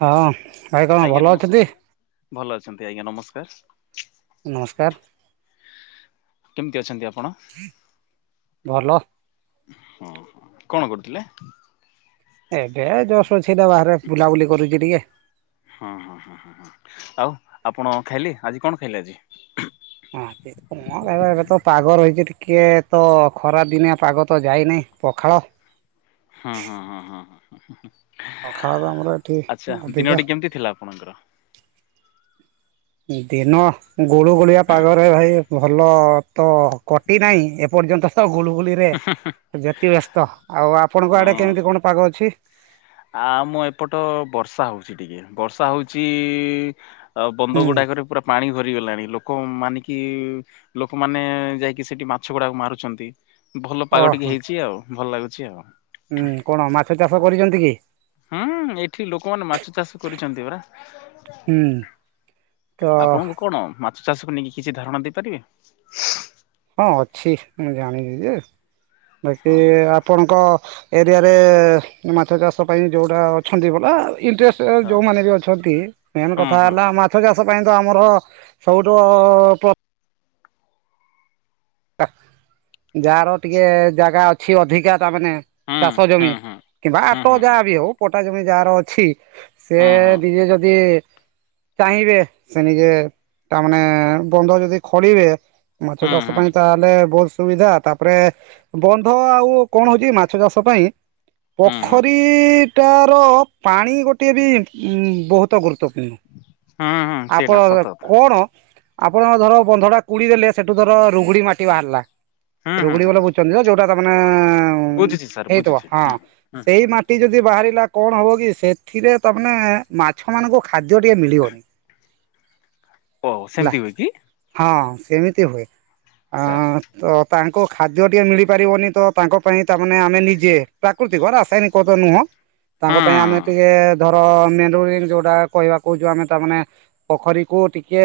ହଁ ଭାଇ କଣ ଆଜ୍ଞା ଭଲ ନମସ୍କାର ଅଛନ୍ତି? ଭଲ ଅଛନ୍ତି ଆଜ୍ଞା ନମସ୍କାର। ନମସ୍କାର। କେମିତି ଅଛନ୍ତି ଆପଣ? ଭଲ ହଁ କଣ କରୁଥିଲେ? ଏବେ ଜସ୍ ଅଛିଟା ବାହାରେ ବୁଲାବୁଲି କରୁଛି ଟିକେ। ହଁ ହଁ ହଁ ହଁ ହଁ ଆଉ ଆପଣ ଖାଇଲେ ଆଜି କଣ ଖାଇଲେ ଆଜି? [unintelligible] ହଁ କ ଏବେ ତ ପାଗ ରହିଛି ଟିକେ ତ ଖରାପ ଦିନିଆ ପାଗ ତ ଯାଇନାହିଁ ପଖାଳ। ହୁଁ ହଁ ହଁ ହଁ ହଁ ହଁଁ ପଖାଳ ତ ଆମର ଏଠି ଆଚ୍ଛା ଅଧିକା ଦିନଟି କେମିତି ଥିଲା ଆପଣଙ୍କର? ଦିନ ଗୁଳୁ ଗୁଳିଆ ପାଗରେ ଭାଇ ଭଲ ତ କଟି ନାହିଁ ଏପର୍ଯ୍ୟନ୍ତ ତ ଗୁଲୁଗୁଲିରେ ଯେତି ବ୍ୟସ୍ତ ଆଉ ଆପଣଙ୍କ ଆଡେ କେମିତି କଣ ପାଗ ଅଛି? ଆ ମୁଁ ଏପଟ ବର୍ଷା ହଉଛି ଟିକେ ବର୍ଷା ହଉଛି ଆଉ ବନ୍ଦ ହୁଁ ଗୁଡାକରେ ପୁରା ପାଣି ଭରିଗଲାଣି ଲୋକ ମାନିକି ଲୋକମାନେ ଯାଇକି ସେଠି ମାଛ ଗୁଡାକ ମାରୁଛନ୍ତି। ଭଲ ପାଗ ଟିକେ ଓହୋ ହେଇଛି ଆଉ ଭଲ ଲାଗୁଛି ଆଉ। ହୁଁ କଣ ମାଛ ଚାଷ କରିଛନ୍ତି କି? ହୁଁ ଏଇଠି ଲୋକମାନେ ମାଛ ଚାଷ କରିଛନ୍ତି ପରା। ହୁଁ। ତ ଆପଣଙ୍କୁ କଣ ମାଛ ଚାଷକୁ ନେଇକି କିଛି ଧାରଣା ଦେଇପାରିବେ? ହଁ ଅଛି ମୁଁ ଜାଣିଛିି ଯେ ବାକି ହଁ ହଁ ଆପ ଆପଣଙ୍କ ଏରିଆରେ ମାଛ ଚାଷ ପାଇଁ ଯେଉଁଟା ଅଛନ୍ତି ବଲା ଇଣ୍ଟରେଷ୍ଟ ଏ ଯୋଉମାନେ ବି ଅଛନ୍ତି ମେନ ହଁ କଥା ହୁଁ ହେଲା ଆ ଅର୍ଥ ଚାଷ ପାଇଁ ତ ଆମର ସବୁଠୁ ଅ ପ ତା ଯାହାର ଟିକେ ଜାଗା ଅଛି ଅଧିକା। ତା ମାନେ ହୁଁ ଚାଷ ହୁଁ ଜମି କିମ୍ବା ହୁଁ ଆଟ ହୁଁ ହୁଁ ଯାହା ବି ହଉ ପଟା ଜମି ଯାହାର ଅଛି। ସେ ହୁଁ ହୁଁ ନିଜେ ଯଦି ଚାହିଁବେ ସେ ନିଜେ ତା ମାନେ ବନ୍ଧ ଯଦି ଖୋଳିବେ ମାଛ ହୁଁ ଚାଷ ହୁଁ ପାଇଁ ହୁଁ ତାହେଲେ ଏ ବହୁତ ସୁବିଧା ତାପରେ ବନ୍ଧ ଆଉ କଣ ହଉଛି ମାଛ ଚାଷ ପାଇଁ ହୁଁ ହୁଁ ହୁଁ ପୋଖରୀଟାର ପାଣି ଗୋଟିଏ ବି ବହୁତ ତ ଗୁରୁତ୍ୱପୂର୍ଣ୍ଣ ହୁଁ ହୁଁ ସେଇଟା ସତ ଆପଣ କଥା କଣ ଆପଣ ଧର ବନ୍ଧ ଟା କୁଡି ଦେଲେ ସେଠୁ ଧର ରୁଗୁଡି ମାଟି ବାହାରିଲା ହୁଁ ହୁଁ ରୁଗୁଡି ହୁଁ ବୋ ବୁଝଛନ୍ତି [unintelligible] ଏ ବୁଝୁଛି ସାର୍ ହେଇଥିବ ବୁଝୁଛି ହଁ ହୁଁ ହୁଁ ସେଇ ମା ଟି ଯଦି ବାହାରିଲା କଣ ହେବ କି ସେଥିରେ ତାମାନେ ମାଛମାନଙ୍କୁ ଖାଦ୍ୟ ଟିକେ ମିଳିବନି। ଓ ହେଲା ସେମିତି ହୁଏ କି। ହଁ ସେମିତି ହୁଏ। ଆ ସାର୍ ତ ତାଙ୍କୁ ଖାଦ୍ୟ ଟିକେ ମିଳିପାରିବନି ତ ତାଙ୍କ ପାଇଁ ତାମାନେ ଆମେ ନିଜେ ପ୍ରାକୃତିକ ରାଶାୟୀନିକ [unintelligible] ନୁହଁ ତାଙ୍କ ହୁଁ ପାଇଁ ଆମେ ଟିକେ ଧ ତ ମେ ଯୋଉଟା କହିବାକୁହୁଛୁ ଆମେ ତାମାନେ ପୋଖରୀକୁ ଟିକେ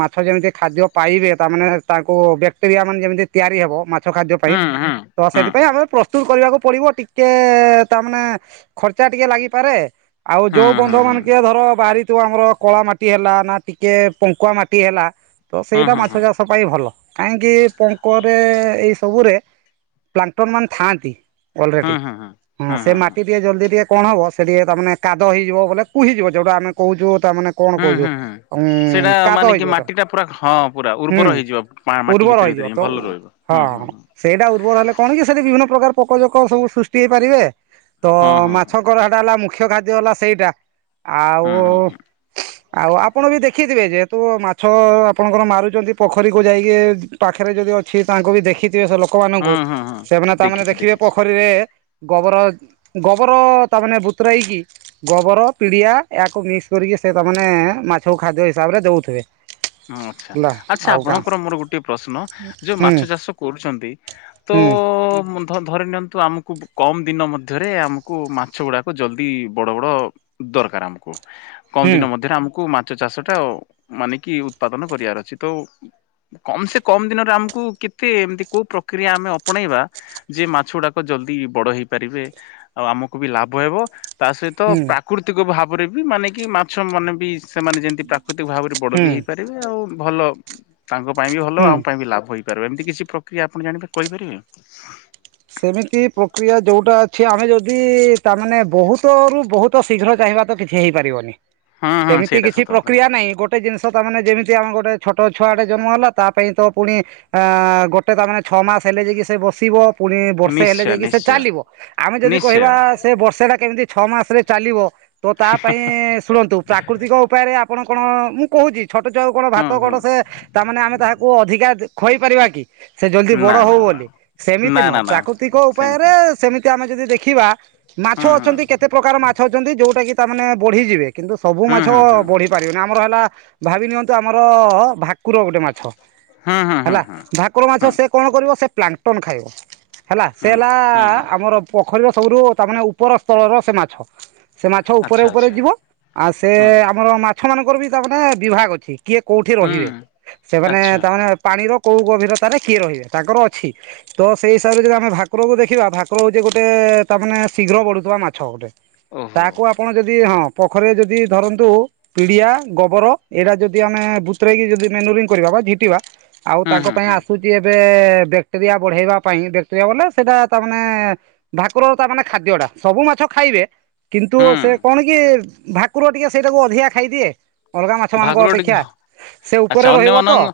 ମାଛ ଯେମିତି ଖାଦ୍ୟ ପାଇବେ ତାମାନେ ତା କୁ ବ୍ୟାକ୍ଟେରିଆ ମାନେ ଯେମିତି ତିଆରି ହବ ମା ମାଛ ଖାଦ୍ୟ ପାଇଁ ହୁଁ ହୁଁ ତ ହୁଁ ସେଥିପାଇଁ ଆମେ ପ୍ରସ୍ତୁତ କରିବାକୁ ପଡିବ ଟି ଟିକେ ତା ମାନେ ଖର୍ଚା ଟିକେ ଲାଗିପାରେ। ଆଉ ହୁଁ ଯୋଉ ହୁଁ ବନ୍ଧ ହୁଁ ମାନ କି ହୁଁ ଧର ବାହାରିଥିବ ଆମର କଳା ମାଟି ମାଟି ହେଲା ନା ଟିକେ ପଙ୍କୁଆ ମାଟି ହେଲା ତ ସେଇଟା ହୁଁ ମାଛ ଚାଷ ପାଇଁ ଭଲ କାହିଁକି ପଙ୍କରେ ଏଇ ସବୁରେ ପ୍ଲାଣ୍ଟନ ମାନେ ଥାଆନ୍ତି। ଅଲରେଡି ହୁଁ ହୁଁ ହୁଁ ହୁଁ ହୁଁ ହଁ ହୁଁ ସେ ହୁଁ ମାଟି ଟିକେ ଜଲଦି ଟିକେ କଣ ହବ ସେଠି ତା ମାନେ କାଦ ହେଇଯିବ ବୋଲେ କୁ ହେଇଯିବ ଯୋଉଟା ଆମେ କହୁଛୁ ତା ମାନେ କଣ ହୁଁ କହୁଛୁ ହୁଁ ହୁଁ ଉଁ ସେଇଟା କାଦ ମାନେ ହେଇ କି ଯିବତ ମାଟିଟା ପୁରା ହଁ ପୁରା ହୁଁ। [unintelligible] ଉର୍ବର ହେଇଯିବ ହିଁ ତ ଭଲ ଓ ରହିବ ହୁଁ ହୁଁ ହଁ। ହୁଁ ସେଇଟା ଉର୍ବର ହେଲେ କଣ କି ସେଠି ବିଭିନ୍ନ ପ୍ରକାର ପୋକଜୋକ ସବୁ ସୃଷ୍ଟି ହେଇପାରିବେ ତ ହୁଁ ହୁଁ ହୁଁ ମାଛ ସେଟା ହେଲା ମୁଖ୍ୟ ଖାଦ୍ୟ ହେଲା ସେଇଟା ଆଉ ହୁଁ ହୁଁ ଆଉ ଆପଣ ବି ଦେଖିଥିବେ ଯେ ଯେହେତୁ ମାଛ ଆପଣଙ୍କର ମାରୁଛନ୍ତି ପୋଖରୀକୁ ଯାଇ। ଟେ ପାଖରେ ଯଦି ଅଛି ତାଙ୍କୁ ବି ଦେଖିଥିବେ ସେ ଲୋକ। ହଁ ଲୋକମାନଙ୍କୁ ହଁ ହଁ ସେମାନେ ତାମାନେ ଦେଖିଛି ଦେଖିବେ ଦେଖିଛି ପୋଖରୀରେ ଗୋବର ଗୋବର ତା ମାନେ ବୁତୁରେଇ କି ଗୋବର ପିଡିଆ ଏହାକୁ ମିକ୍ସ କରିକି ସେ ତାମାନେ ମାଛକୁ ଖାଦ୍ୟ ହିସାବରେ ଦଉଥିବେ। ହଁ ଆଚ୍ଛା ହେଲା ଆଚ୍ଛା ଆଉ କାଁ ଆପଣଙ୍କର ମୋର ଗୋଟଏ ପ୍ରଶ୍ନ? ଯୋଉ ହୁଁ ମାଛ ଚାଷ କରୁଛନ୍ତି ତ ହୁଁ ଧରି ନିଅନ୍ତୁ ଆମକୁ କମ୍ ଦିନ ମଧ୍ୟରେ ଆମକୁ ମାଛ ଗୁଡ଼ାକ ଜଲ୍ଦି ବଡ଼ ବଡ଼ ଦରକାର ଆମକୁ କମ୍ ହୁଁ ଦିନ ମଧ୍ୟରେ ଆମକୁ ମାଛ ଚାଷ ଟା ମାନେ କି ଉତ୍ପାଦନ କରିବାର ଅଛି ତ କମ୍ ସେ କମ୍ ଦିନରେ ଆମକୁ କେତେ ଏମତି କୋଉ ପ୍ରକ୍ରିୟା ଆମେ ଅପଣେଇବା। ଯେ ମାଛ ଗୁଡାକ ଜଲଦି ବଡ ହେଇପାରିବେ ଆଉ ଆମକୁ ବି ଲାଭ ହେବ। ତା ସହିତ ହୁଁ ପ୍ରାକୃତିକ ଭାବରେ ବି ମାନେ କି ମାଛ ମାନେ ବି ସେମାନେ ଯେମିତି ପ୍ରାକୃତିକ ଭାବରେ ବଡ ହୁଁ ବି ହେଇପାରିବେ ଆଉ ଭଲ ତାଙ୍କ ପାଇଁ ବି ଭଲ ହୁଁ ଆମ ପାଇଁ ବି ଲାଭ ହେଇପାରିବେ ଏମିତି କିଛି ପ୍ରକ୍ରିୟା ଆପଣ ଜାଣିବେ କହିପାରିବେ? ସେମିତି ପ୍ରକ୍ରିୟା ଯୋଉଟା ଅଛି ଆମେ ଯଦି ତାମାନେ ତା ମାନେ ବହୁତ ରୁ ବହୁତ ତ ଶୀଘ୍ର ଚାହିଁବା ତ କିଛି ହେଇପାରିବନି ହୁଁ ହୁଁ ସେମିତି ସେଇଟା କିଛି ସତ କଥା ପ୍ରକ୍ରିୟା ନାହିଁ ଗୋ ଗୋଟେ ଜିନିଷ ତାମାନେ ଯେମିତି ଆମ ଗୋଟେ ଛୋଟ ଛୁଆଡ଼େ ଜନ୍ମ ହେଲା ତା ପାଇଁ ତ ପୁଣି ଆଁ ଗୋଟେ ତା ମାନେ ଛଅ ମାସ ହେଲେ ଯାଇକି ସେ ବସିବ। ପୁଣି ବର୍ଷେ ହେଲେ ନିଶ୍ଚୟ ଯାଇକି ସେ ନିଶ୍ଚୟ ଚାଲିବ ଆମେ ଯଦି ନିଶ୍ଚୟ କହିବା ସେ ବର୍ଷା ଟା କେମିତି ଛଅ ମାସରେ ଚାଲିବ ତ ତା ପାଇଁ ଶୁଣନ୍ତୁ ପ୍ରା ପ୍ରାକୃତିକ ଉପାୟରେ ଆପଣ କଣ ମୁଁ କହୁଛି ଛୋଟ ଛୁଆ କଣ ହୁଁ ଭାତ କଣ ହୁଁ। ସେ ତାମାନେ ଆମେ ତାହାକୁ ଅଧିକା ଖୋଇ ପାରିବା କି ସେ ଜଲ୍ଦି ବଡ ନା ହଉ ନା ନା ବୋଲି ସେମିତି ନା ନା ନା ସେମିତି ଏ ସେମିତି ଆମେ ଯଦି ଦେଖିବା ମାଛ ହୁଁ ହୁଁ ଅଛନ୍ତି କେତେ ପ୍ରକାର ମାଛ ଅଛନ୍ତି ଯୋଉଟା କି ତାମାନେ ବଢିଯିବେ କିନ୍ତୁ ସବୁ ହୁଁ ମାଛ ହୁଁ ବଢି ପାରିବେ ନି ଆମ ଆମର ହେଲା ଭାବି ନିଅନ୍ତୁ ଆମର ଭାକୁର ଗୋଟେ ମାଛ ହୁଁ ହୁଁ ହୁଁ ହୁଁ ହେଲା ହୁଁ ଭାକୁର ମାଛ ହୁଁ। ସେ କଣ କରିବ ସେ ପ୍ଲାଂଟନ ଖାଇବ। ହେଲା ସେ ହୁଁ ହେଲା ହୁଁ ହୁଁ ଆମର ପୋଖରୀର ସବୁଠୁ ତା ମାନେ ଉପର ସ୍ଥରର ସେ ମାଛ। ସେ ମାଛ ଉପରେ ଆଚ୍ଛା ଉପରେ ଆଚ୍ଛା ଯିବ ଆଉ ସେ ହୁଁ ଆମର ମାଛ ମାନଙ୍କର ବି ତା ମାନେ ବିଭାଗ ଅଛି। କିଏ କୋଉଠି ହୁଁ ରହିବେ ସେମାନେ ଆଚ୍ଛା ତାମାନେ ପାଣିର କୋଉ ଗଭୀରତାରେ କିଏ ରହିବେ ତାଙ୍କର ଅଛି ତ ସେହି ହିସାବରେ ଯଦି ଆମେ ଭାକୁରକୁ ଦେଖିବା ଭାକୁର ହେଉଛି ଗୋଟେ ତା ମାନେ ଶୀଘ୍ର ବଡ଼ୁଥିବା ମାଛ ଗୋଟେ। ଓହୋ ତାକୁ ଆପଣ ଯଦି ହଁ ପୋଖରୀରେ ଯଦି ଧରନ୍ତୁ ପିଡିଆ, ଗୋବର ଏଇଟା ଯଦି ଆମେ ବୁତରେଇକି ଯଦି ମେନୁରିଙ୍ଗ କରିବା ବା ଝିଟିବା ଆଉ ହୁଁ ତାଙ୍କ ହୁଁ ପାଇଁ ହୁଁ ଆସୁଛି ଏବେ ବ୍ୟାକ୍ଟେରିଆ ବଢେଇବା ପାଇଁ ବ୍ୟାକ୍ଟେରିଆ ବୋଲେ ସେଇଟା ତାମାନେ ଭାକୁର ତା ମାନେ ଖାଦ୍ୟ ଟା ସବୁ ମାଛ ଖାଇବେ। କିନ୍ତୁ ହୁଁ ସେ କଣ କି ଭାକୁର ଟିକେ ସେଇଟାକୁ ଅଧିକା ଖାଇଦିଏ। ଅଲଗା ମାଛମାନଙ୍କ ଭାକୁର ଟିକେ ଅପେକ୍ଷା ହଁ, ସେ ଆଚ୍ଛା ଉପରେ ରହିବ ତ। ଅନ୍ୟମାନଙ୍କ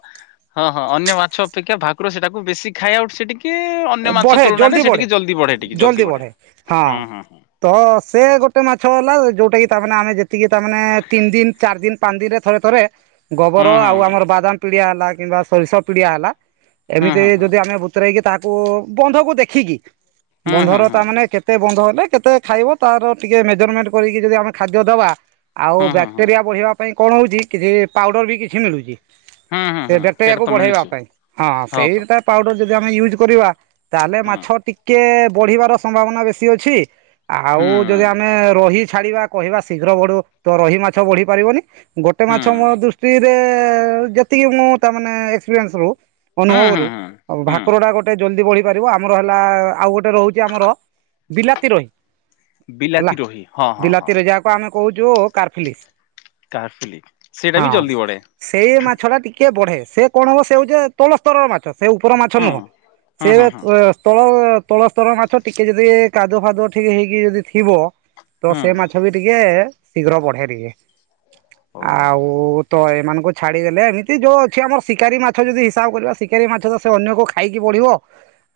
ହଁ ହଁ ଅନ୍ୟ ମାଛ ଅପେକ୍ଷା ଭାକୁର ସେଟାକୁ ବେଶୀ ଖାଏ ଆଉଟ ସେଟିକି କି ଅନ୍ୟ ମାଛ ବଢ଼େ ତୁଳନାରେ ଜଲ୍ଦି ସେ ବଢ଼େ ଟିକେ ଜଲଦି ବଢେ ଟିକେ ଜଲ୍ଦି ଜଲଦି ବଢେ। ବଢ଼େ ହଁ ହୁଁ ହୁଁଁ। ତ ସେ ଗୋଟେ ମାଛ ହେଲା ଯୋଉଟା କିି ତାମାନେ ଆମେ ଯେତିକି ତାମାନେ ତିନି ଦିନ ଚାରି ଦିନ ପାନ୍ଦ ଦିନ ରେ ଥରେ ଥରେ ଗୋବର ହଁ ହଁ ଆଉ ଆମର ବାଦାମ ପିଡିଆ ହେଲା କିମ୍ବା ସୋରିଷ ପିଡିଆ ହେଲା ହଁ ଏମିତି ହଁ ଯଦି ହଁ ଆମେ ବତରୋଇକି ତାହାକୁ ବନ୍ଧକୁ ଦେଖିକି ହଁ ହୁଁ ହୁଁ ହୁଁ ବନ୍ଧର ତା ମାନେ ହୁଁ କେ କେତେ ବନ୍ଧ ହେଲେ କେତେ ଖାଇବ ତାର ଟିକେ ମେଜରମେଣ୍ଟ କରିକି ଯଦି ଆମେ ଖାଦ୍ୟ ଦବା ଆଉ ହୁଁ ହୁଁ ବ୍ୟାକ୍ଟେରିଆ ହୁଁ ବଢ଼ିବା ପାଇଁ କଣ ହଉଛି କିଛି ପାଉଡର ବି କିଛି ମିଳୁଛି। ହୁଁ ସେ ହୁଁ ସେଇଟା ବ୍ୟାକ୍ଟେରିଆକୁ ତ ବଢେଇବା ମିଳୁଛି ପାଇଁ। ହଁ ସେଇଟା ପାଉଡର ଯଦି ଆମେ ୟୁଜ୍ କରିବା ତାହେଲେ ହୁଁ ମାଛ ଟିକେ ବଢିବାର ସମ୍ଭାବନା ବେଶୀ ଅଛି ହୁଁ ଆଉ ଯଦି ଆମେ ମେ ରହି ଛାଡିବା କହିବା ଶୀଘ୍ର ବଢୁ ତ ରହି ମାଛ ବଢି ପାରିବନି। ଗୋଟେ ହୁଁ ମାଛ ମୋ ଦୃଷ୍ଟିରେ ଯେତିକି ମୁଁ ତା ମାନେ ଏକ୍ସପିରିନ୍ସ ରୁ ହୁଁ ହୁଁ ଅନୁଭବରୁୁ ହୁଁ ହୁଁ ଭାକୁରଟା ଗୋ ଗୋଟେ ଜଲଦି ବଢି ପାରିବ ଆମର ହେଲା ଆଉ ଗୋଟେ ରହୁଛି ଆମର ବିଲାତି ରୋହି। ହେଲା ବିଲାତି ରୋହି ହଁ ହଁ ହଁ ବିଲାତିରେ ଯାହାକୁ ଆମେ କହୁଛୁ କାରଫିଲିସ୍। କାହାର ଫିଲିକ୍ ସେଇଟା ବି ହଁ ଜଲ୍ଦି ବଢ଼େ। ସେଇ ମାଛ ଟା ଟିକେ ବଢେ ସେ କଣ ହବ ସେ ହଉଛି ତଳ ସ୍ତରର ମାଛ ସେ ଉପର ମାଛ ନୁହଁ। ସେ ତଳ ତଳ ସ୍ତର ମାଛ ଟିକେ ଯଦି କାଦୁଅ ଫାଦୁଅ ଠିକ ହେଇକି ଯଦି ଥିବ ତ ସେ ମାଛ ବି ଟିକେ ଶୀଘ୍ର ବଢେ ଟିକେ ଆଉ ତ ଏମାନଙ୍କୁ ଛାଡ଼ି ଦେଲେ ଏମିତି ଯୋଉ ଅଛି ଆମର ଶିକାରୀ ମାଛ ଯଦି ହିସାବ କରିବା ଶିକାରୀ ମାଛ ତ ସେ ଅନ୍ୟ କୋଉ ଖାଇକି ବଢିବ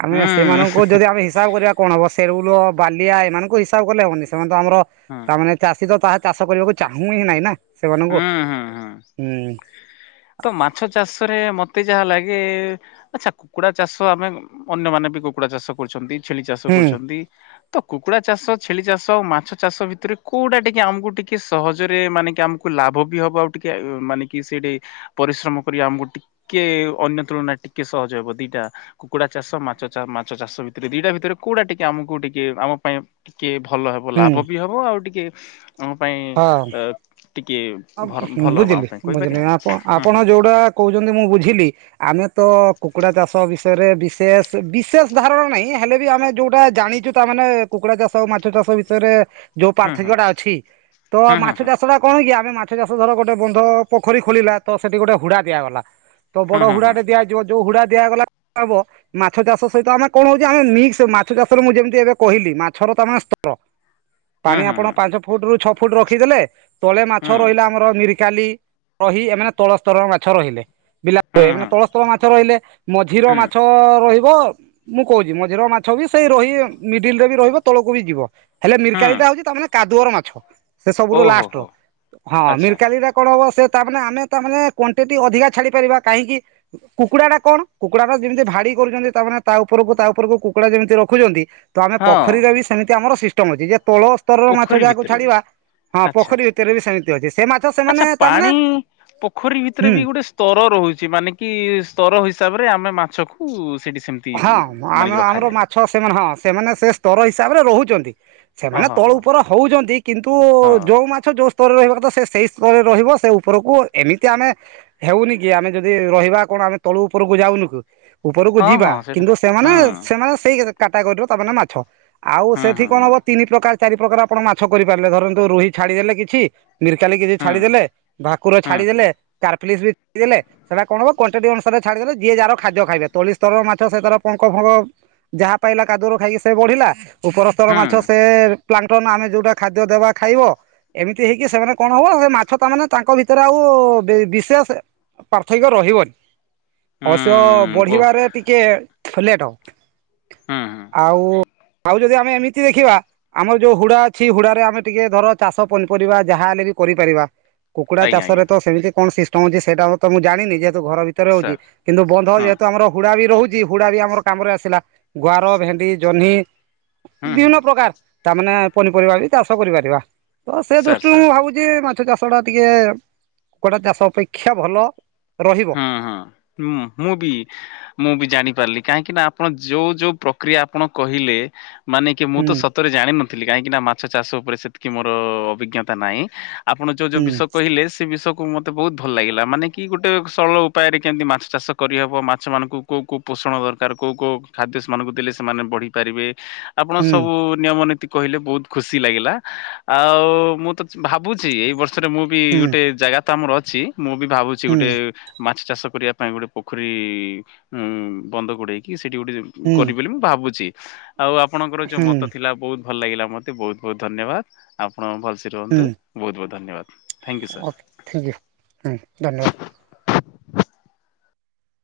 ଆମେ ସେମାନଙ୍କୁ ଯଦି ଆମେ ହିସାବ କରିବା କଣ ହବ ସେରଉଳ ବାଲିଆ ଏମାନଙ୍କୁ ହିସାବ କଲେ ହବନି ସେମାନେ ତ ଆମର ତାମାନେ ଚାଷୀ ତ ତାହା ଚାଷ କରିବାକୁ ଚାହୁଁ ହିଁ ନହିଁ ନା ସେମାନଙ୍କୁ ହୁଁ। ତ ମାଛ ଚାଷରେ ମତେ ଯାହା ଲାଗେ ଆଛା କୁକୁଡା ଚାଷ ଆମେ ଅନ୍ୟମାନେ ବି କୁକୁଡା ଚାଷ କରୁଛନ୍ତି ଛେଳି ଚାଷ ହୁଁ। କରୁଛନ୍ତି। ତ କୁକୁଡ଼ା ଚାଷ ଛେଳି ଚାଷ ଆଉ ମାଛ ଚାଷ ଭିତରେ କୋଉଟା ଟିକେ ଆମକୁ ଟିକେ ସହଜରେ ମାନେ କି ଆମକୁ ଲାଭ ବି ହବ ଆଉ ଟିକେ ମାନେ କି ସେଟି ପରିଶ୍ରମ କରି ଆମକୁ ଟିକେ ଅନ୍ୟ ତୁଳନରେ ଟିକେ ସହଜ ହବ ଦିଟା। କୁକୁଡା ଚାଷ ମାଛ ମାଛ ଚାଷ ଭିତରେ ଦିଟା ଭିତରେ କୋଉଟା ଟିକେ ଆମକୁ ଟିକେ ଆମ ପାଇଁ ଟିକିଏ ଭଲ ହେବ ହୁଁ ଲାଭ ବି ହେବ ଆଉ ଟିକିଏ ଆମ ପାଇଁ ଟିକିଏ ହଁ ବୁଝିଲି ବୁଝିଲି ଆପଣ ହୁଁ ଆପଣ ହୁଁ। ଯୋଉଟା କହୁଛନ୍ତି ମୁଁ ବୁଝିଲି। ଆମେ ତ କୁକୁଡା ଚାଷ ବିଷୟରେ ବିଶେଷ ବିଶେଷ ଧାରଣା ନାହିଁ ହେଲେ ବି ଆମେ ଯୋଉଟା ଜାଣିଛୁ ତା ମାନେ କୁକୁଡା ଚାଷ ଆଉ ମାଛ ଚାଷ ବିଷୟରେ ଯୋଉ ହଁ ପାର୍ଥକ୍ୟ ହଁ ଟା ଅଛି ତ ମାଛ ହଁ ଚାଷ ଟା କଣ କି ଆମେ ମାଛ ମାଛ ଚାଷ ଧର ଗୋଟେ ବନ୍ଧ ପୋଖରୀ ଖୋଳିଲା ତ ସେଠି ଗୋଟେ ହୁଡା ଦିଆଗଲା ତ ହଁ ବଡ ହଁ ହୁଡାଟେ ଦିଆଯ ଯ ଯୋଉ ହୁଡା ଦିଆଗଲା ହବ ମାଛ ଚାଷ ସହିତ ଆମେ କଣ ହଉଛି ଆମେ ମିକ୍ସ ମାଛ ଚାଷରେ ମୁଁ ଯେମିତି ଏବେ କହିଲି ମାଛର ତ ଆମେ ସ୍ତର ହ ପାଣି ଆପଣ ପାଞ୍ଚ ଫୁଟ ରୁ ଛଅ ଫୁଟ ରଖିଦେଲେ ତଳେ ହଁ ମାଛ ରହିଲା ଆମର ମିର କାଲି, ରହି ଏମାନେ ତଳ ସ୍ତରର ମାଛ ରହିଲେ। ବିଲା ହଁ ହଁ ରହିବେ ହଁ ହଁ ମାନେ ତଳସ୍ତର ମାଛ ରହିଲେ, ମଝିର ହଁ ମାଛ ରହିବ ମୁଁ କହୁଛିି ମଝିରେ ମାଛ ବି ସେଇ ରୋହି ମିଡିଲ ରେ ବି ରହିବ ତଳକୁ ବି ଯିବ। ହେଲେ ହଁ ମିରିକାଳି ଟା ହଉଛି ତାମାନେ କାଦୁଅର ମାଛ ସେ ସବୁଠୁ ଓହୋ ହୋ ଲାଷ୍ଟ। ହଁ ଆଚ୍ଛା ଆଚ୍ଛା ମିରକାଲି ଟା କଣ ହବ ସେ ତାମାନେ ଆମେ ତାମାନେ କ୍ୱାଣ୍ଟିଟି ଅଧିକା ଛାଡି ପାରିବା କାହିଁକି? କୁକୁଡା ଟା କଣ କୁକୁଡା ଟା ଯେମିତି ଭାଡି କରୁଛନ୍ତି ତାମାନେ ତା ଉପରକୁ ତା ଉପରକୁ କୁକୁଡା ଯେମିତି ରଖୁଛନ୍ତି। ତ ଆମେ ହଁ ପୋଖରୀରେ ବି ସେମିତି ଆମର ସିଷ୍ଟମ ଅଛି ଯେ ତୋଳ ସ୍ତରର ମାଛ ପୋଖରୀ ଯାହାକୁ ଭିତରେ ବି ଛାଡ଼ିବା ହଁ ଆଚ୍ଛା ପୋଖରୀ ଆଚ୍ଛା ସେବି ସେମିତି ଅଛି ସେ ମାଛ ସେମାନେ ଆଚ୍ଛା ତାମାନେ ପାଣି ପୋଖରୀ ଭିତରେ ହୁଁ। ବି ଗୋଟେ ସ୍ତର ରହୁଛି ମାନେ କି ସ୍ତର ହିସାବରେ ଆମେ ମାଛକୁ ସେଠି ସେମିତି ହଁ ମାନିକି ଆମ ଆମର ରଖାଯାଏ ମାଛ ସେମାନେ ହଁ ସେମାନେ ସେ ସ୍ତର ହିସାବରେ ରହୁଛନ୍ତି। ସେମାନେ ଓହୋ ତଳ ହୋ ଉପରେ ହଉଛନ୍ତି ହଁ କିନ୍ତୁ-ଉ-ଉ ଯୋଉ ମା ଛ ଯୋଉ ସ୍ତରରେ ରହିବା କଥା ସେ- ସେଇ ସ୍ତରରେ ରହିବ ସେ ଉପରକୁ ଏମିତି ଆମେ। ହେଉନି କି ଆମେ ଯଦି ରହିବା କଣ ଆମେ ତଳୁ ଉପରକୁ ଯାଉନୁ କୁ ଉପରକୁ ହଁ ଯିବା ହଁ ସେଇଟା କିନ୍ତୁ ସେମାନେ ହଁ ସେମାନେ ସେଇ କାଟା ଗରିର ତାମାନେ ମାଛ। ଆଉ ସେଠି ହଁ କଣ ହଁ ହବ ତିନି ପ୍ରକାର ଚାରି ପ୍ରକାର ଆପଣ ମାଛ କରିପାରିଲେ ଧରନ୍ତୁ ରୋହି ଛାଡିଦେଲେ କିଛି। ମିର୍କାଲି ଗିରି ହଁ ଛାଡି ଦେଲେ, ଭାକୁର ହଁ ହଁ ଛାଡିଦେଲେ, ହଁ କାର୍ପଲିସ୍ ବି ଦେଲେ ସେଟା କଣ ହବ କ୍ୱାଣ୍ଟି ଅନୁସାରେ ଛାଡ଼ିଦଲେ ଯିଏ ଯାହାର ଖାଦ୍ୟ ଖାଇବେ ତଳି ସ୍ରର ମା ମାଛ ସେ ତର ପଙ୍କ ଫଙ୍କ ଯାହା ପାଇଲା କାଦୁଅରୁ ଖାଇକି ସେ ବଢ଼ିଲା ଉପରସ୍ତର ହଁ ମାଛ ସେଏ ପ୍ଲାଟନ ଆମେ ଯୋଉଟା ଖାଦ୍ୟ ଦେବା ଖାଇବ। ଏମିତି ହେଇକି ସେମାନେ କଣ ହବ ସେ ମାଛ ତ ମାନେ ତାଙ୍କ ଭିତରେ ଆଉ ବି-ବିଶେଷ ପାର୍ଥକ୍ୟ ରହିବନି। ଅବଶ୍ୟ ହୁଁ ବୋ ବଢିବାରେ ଟିକେ ଲେଟ୍ ହବ। ହଁ ହଁ ଆଉ ଆଉ ଯଦି ଆମେ ଏମିତି ଦେଖିବା। ଆମର ଯୋଉ ହୁଡା ଅଛି ହୁଡାରେ ଆମେ ଟିକେ ଧର ଚାଷ ପନିପରିବା ଯାହା ହେଲେ ବି କରିପାରିବା। କୁକୁଡ଼ା ଆଜ୍ଞା ଚାଷରେ ଆଜ୍ଞା ତ ସେମିତି କଣ ସିଷ୍ଟମ୍ ଅଛି ସେଇଟା ତ ମୁ ଜାଣିନି, ଯେହେତୁ ଘର ଭି ଭିତରେ ହୋଉଛି ସାର୍ କିନ୍ତୁ ବନ୍ଧ ହଁ ଯେହେତୁ ଆମର ହୁଡା ବି ରହୁଛି ହୁଡା ବି ଆମର କାମରେ ଆସିଲା ଗୁଆର, ଭେଣ୍ଡି, ଜହ୍ନି ହଁ ହଁ ବିଭିନ୍ନ ପ୍ରକାର ତାମାନେ ପନିପରିବା ବି ଚାଷ କରିପାରିବା, ତ ସେ ସାର୍ ଦୃଷ୍ଟିରୁ ସାର୍ ମୁଁ ଭାବୁଛି ଯେ ମାଛ ଚାଷ ଟା ଟିକେ କୁକୁଡା ଚାଷ ଅପେକ୍ଷା ଭଲ ରହିବ୍ ହଁ -ହଁ- ହୁଁ- ମୁଁ ବି। ମୁଁ ବି ଜାଣିପାରିଲି କାହିଁକି ନା ଆପଣ ଯୋଉ ଯୋଉ ପ୍ରକ୍ରିୟା ଆପଣ କହିଲେ ମାନେ କି ମୁଁ ତ ହୁଁ ସତରେ ଜାଣିନଥିଲି କାହିଁକି ନା ମାଛ ଚାଷ ଉପରେ ସେତିକି ମୋର ଅଭିଜ୍ଞତା ନାହିଁ। ଆପଣ ଯୋଉ ଯୋଉ ହୁଁ ବିଷୟ କହିଲେ ସେ ବିଷୟକୁ ମତେ ବହୁତ୍ ଭଲ୍ ଲାଗିଲା ମାନେ କି ଗୋଟ୍ ଗୋଟେ ସରଳ ଉପାୟରେ କେମିତି ମାଛ ଚାଷ କରିହେବ ମାଛମାନଙ୍କୁ କୋଉଁ କୋଉଁ ପୋଷଣ ଦରକାର କୋଉଁ କୋଉଁ ଖାଦ୍ୟ ସେମାନଙ୍କୁ ଦେଲେ ସେମାନେ ବଢି ପାରିବେ ଆପଣ ହୁଁ ସବୁ ନିୟମ ନୀତି କହିଲେ ବହୁତ୍ ଖୁସି ଲାଗିଲା, ଆଉ ମୁଁ ତ ଭାବୁଛି ଏଇ ବର୍ଷରେ ମୁଁ ବି ହୁଁ ଗୋଟେ ଜାଗା ତ ଆମର ଅଛି, ମୁଁ ବି ଭାବୁଛି ହୁଁ ଗୋଟେ ମାଛ ଚାଷ କରିବା ପାଇଁ ଗୋଟେ ପୋଖରୀ ଉଁ ବନ୍ଦ ଗୋଡ଼େଇକି ସେଇଠି ଗୋଟେ ହୁଁ କରିବି ବୋଲି ମୁଁ ଭାବୁଛି, ଆଉ ଆପଣଙ୍କର ଯୋଉ ହୁଁ ମତ ଥିଲା ବହୁତ୍ ଭଲ ଲାଗିଲା ମୋତେ ବୋହୁତ୍ ବୋହୁତ୍ ଧନ୍ୟବାଦ, ଆପଣ ଭଲ୍ ସେ ରୁହନ୍ତୁ ହୁଁ। ବୋହୁତ୍ ବୋହୁତ୍ ଧନ୍ୟବାଦ। Thank you sir. Okay thank you [unintelligible] ଧନ୍ୟବାଦ।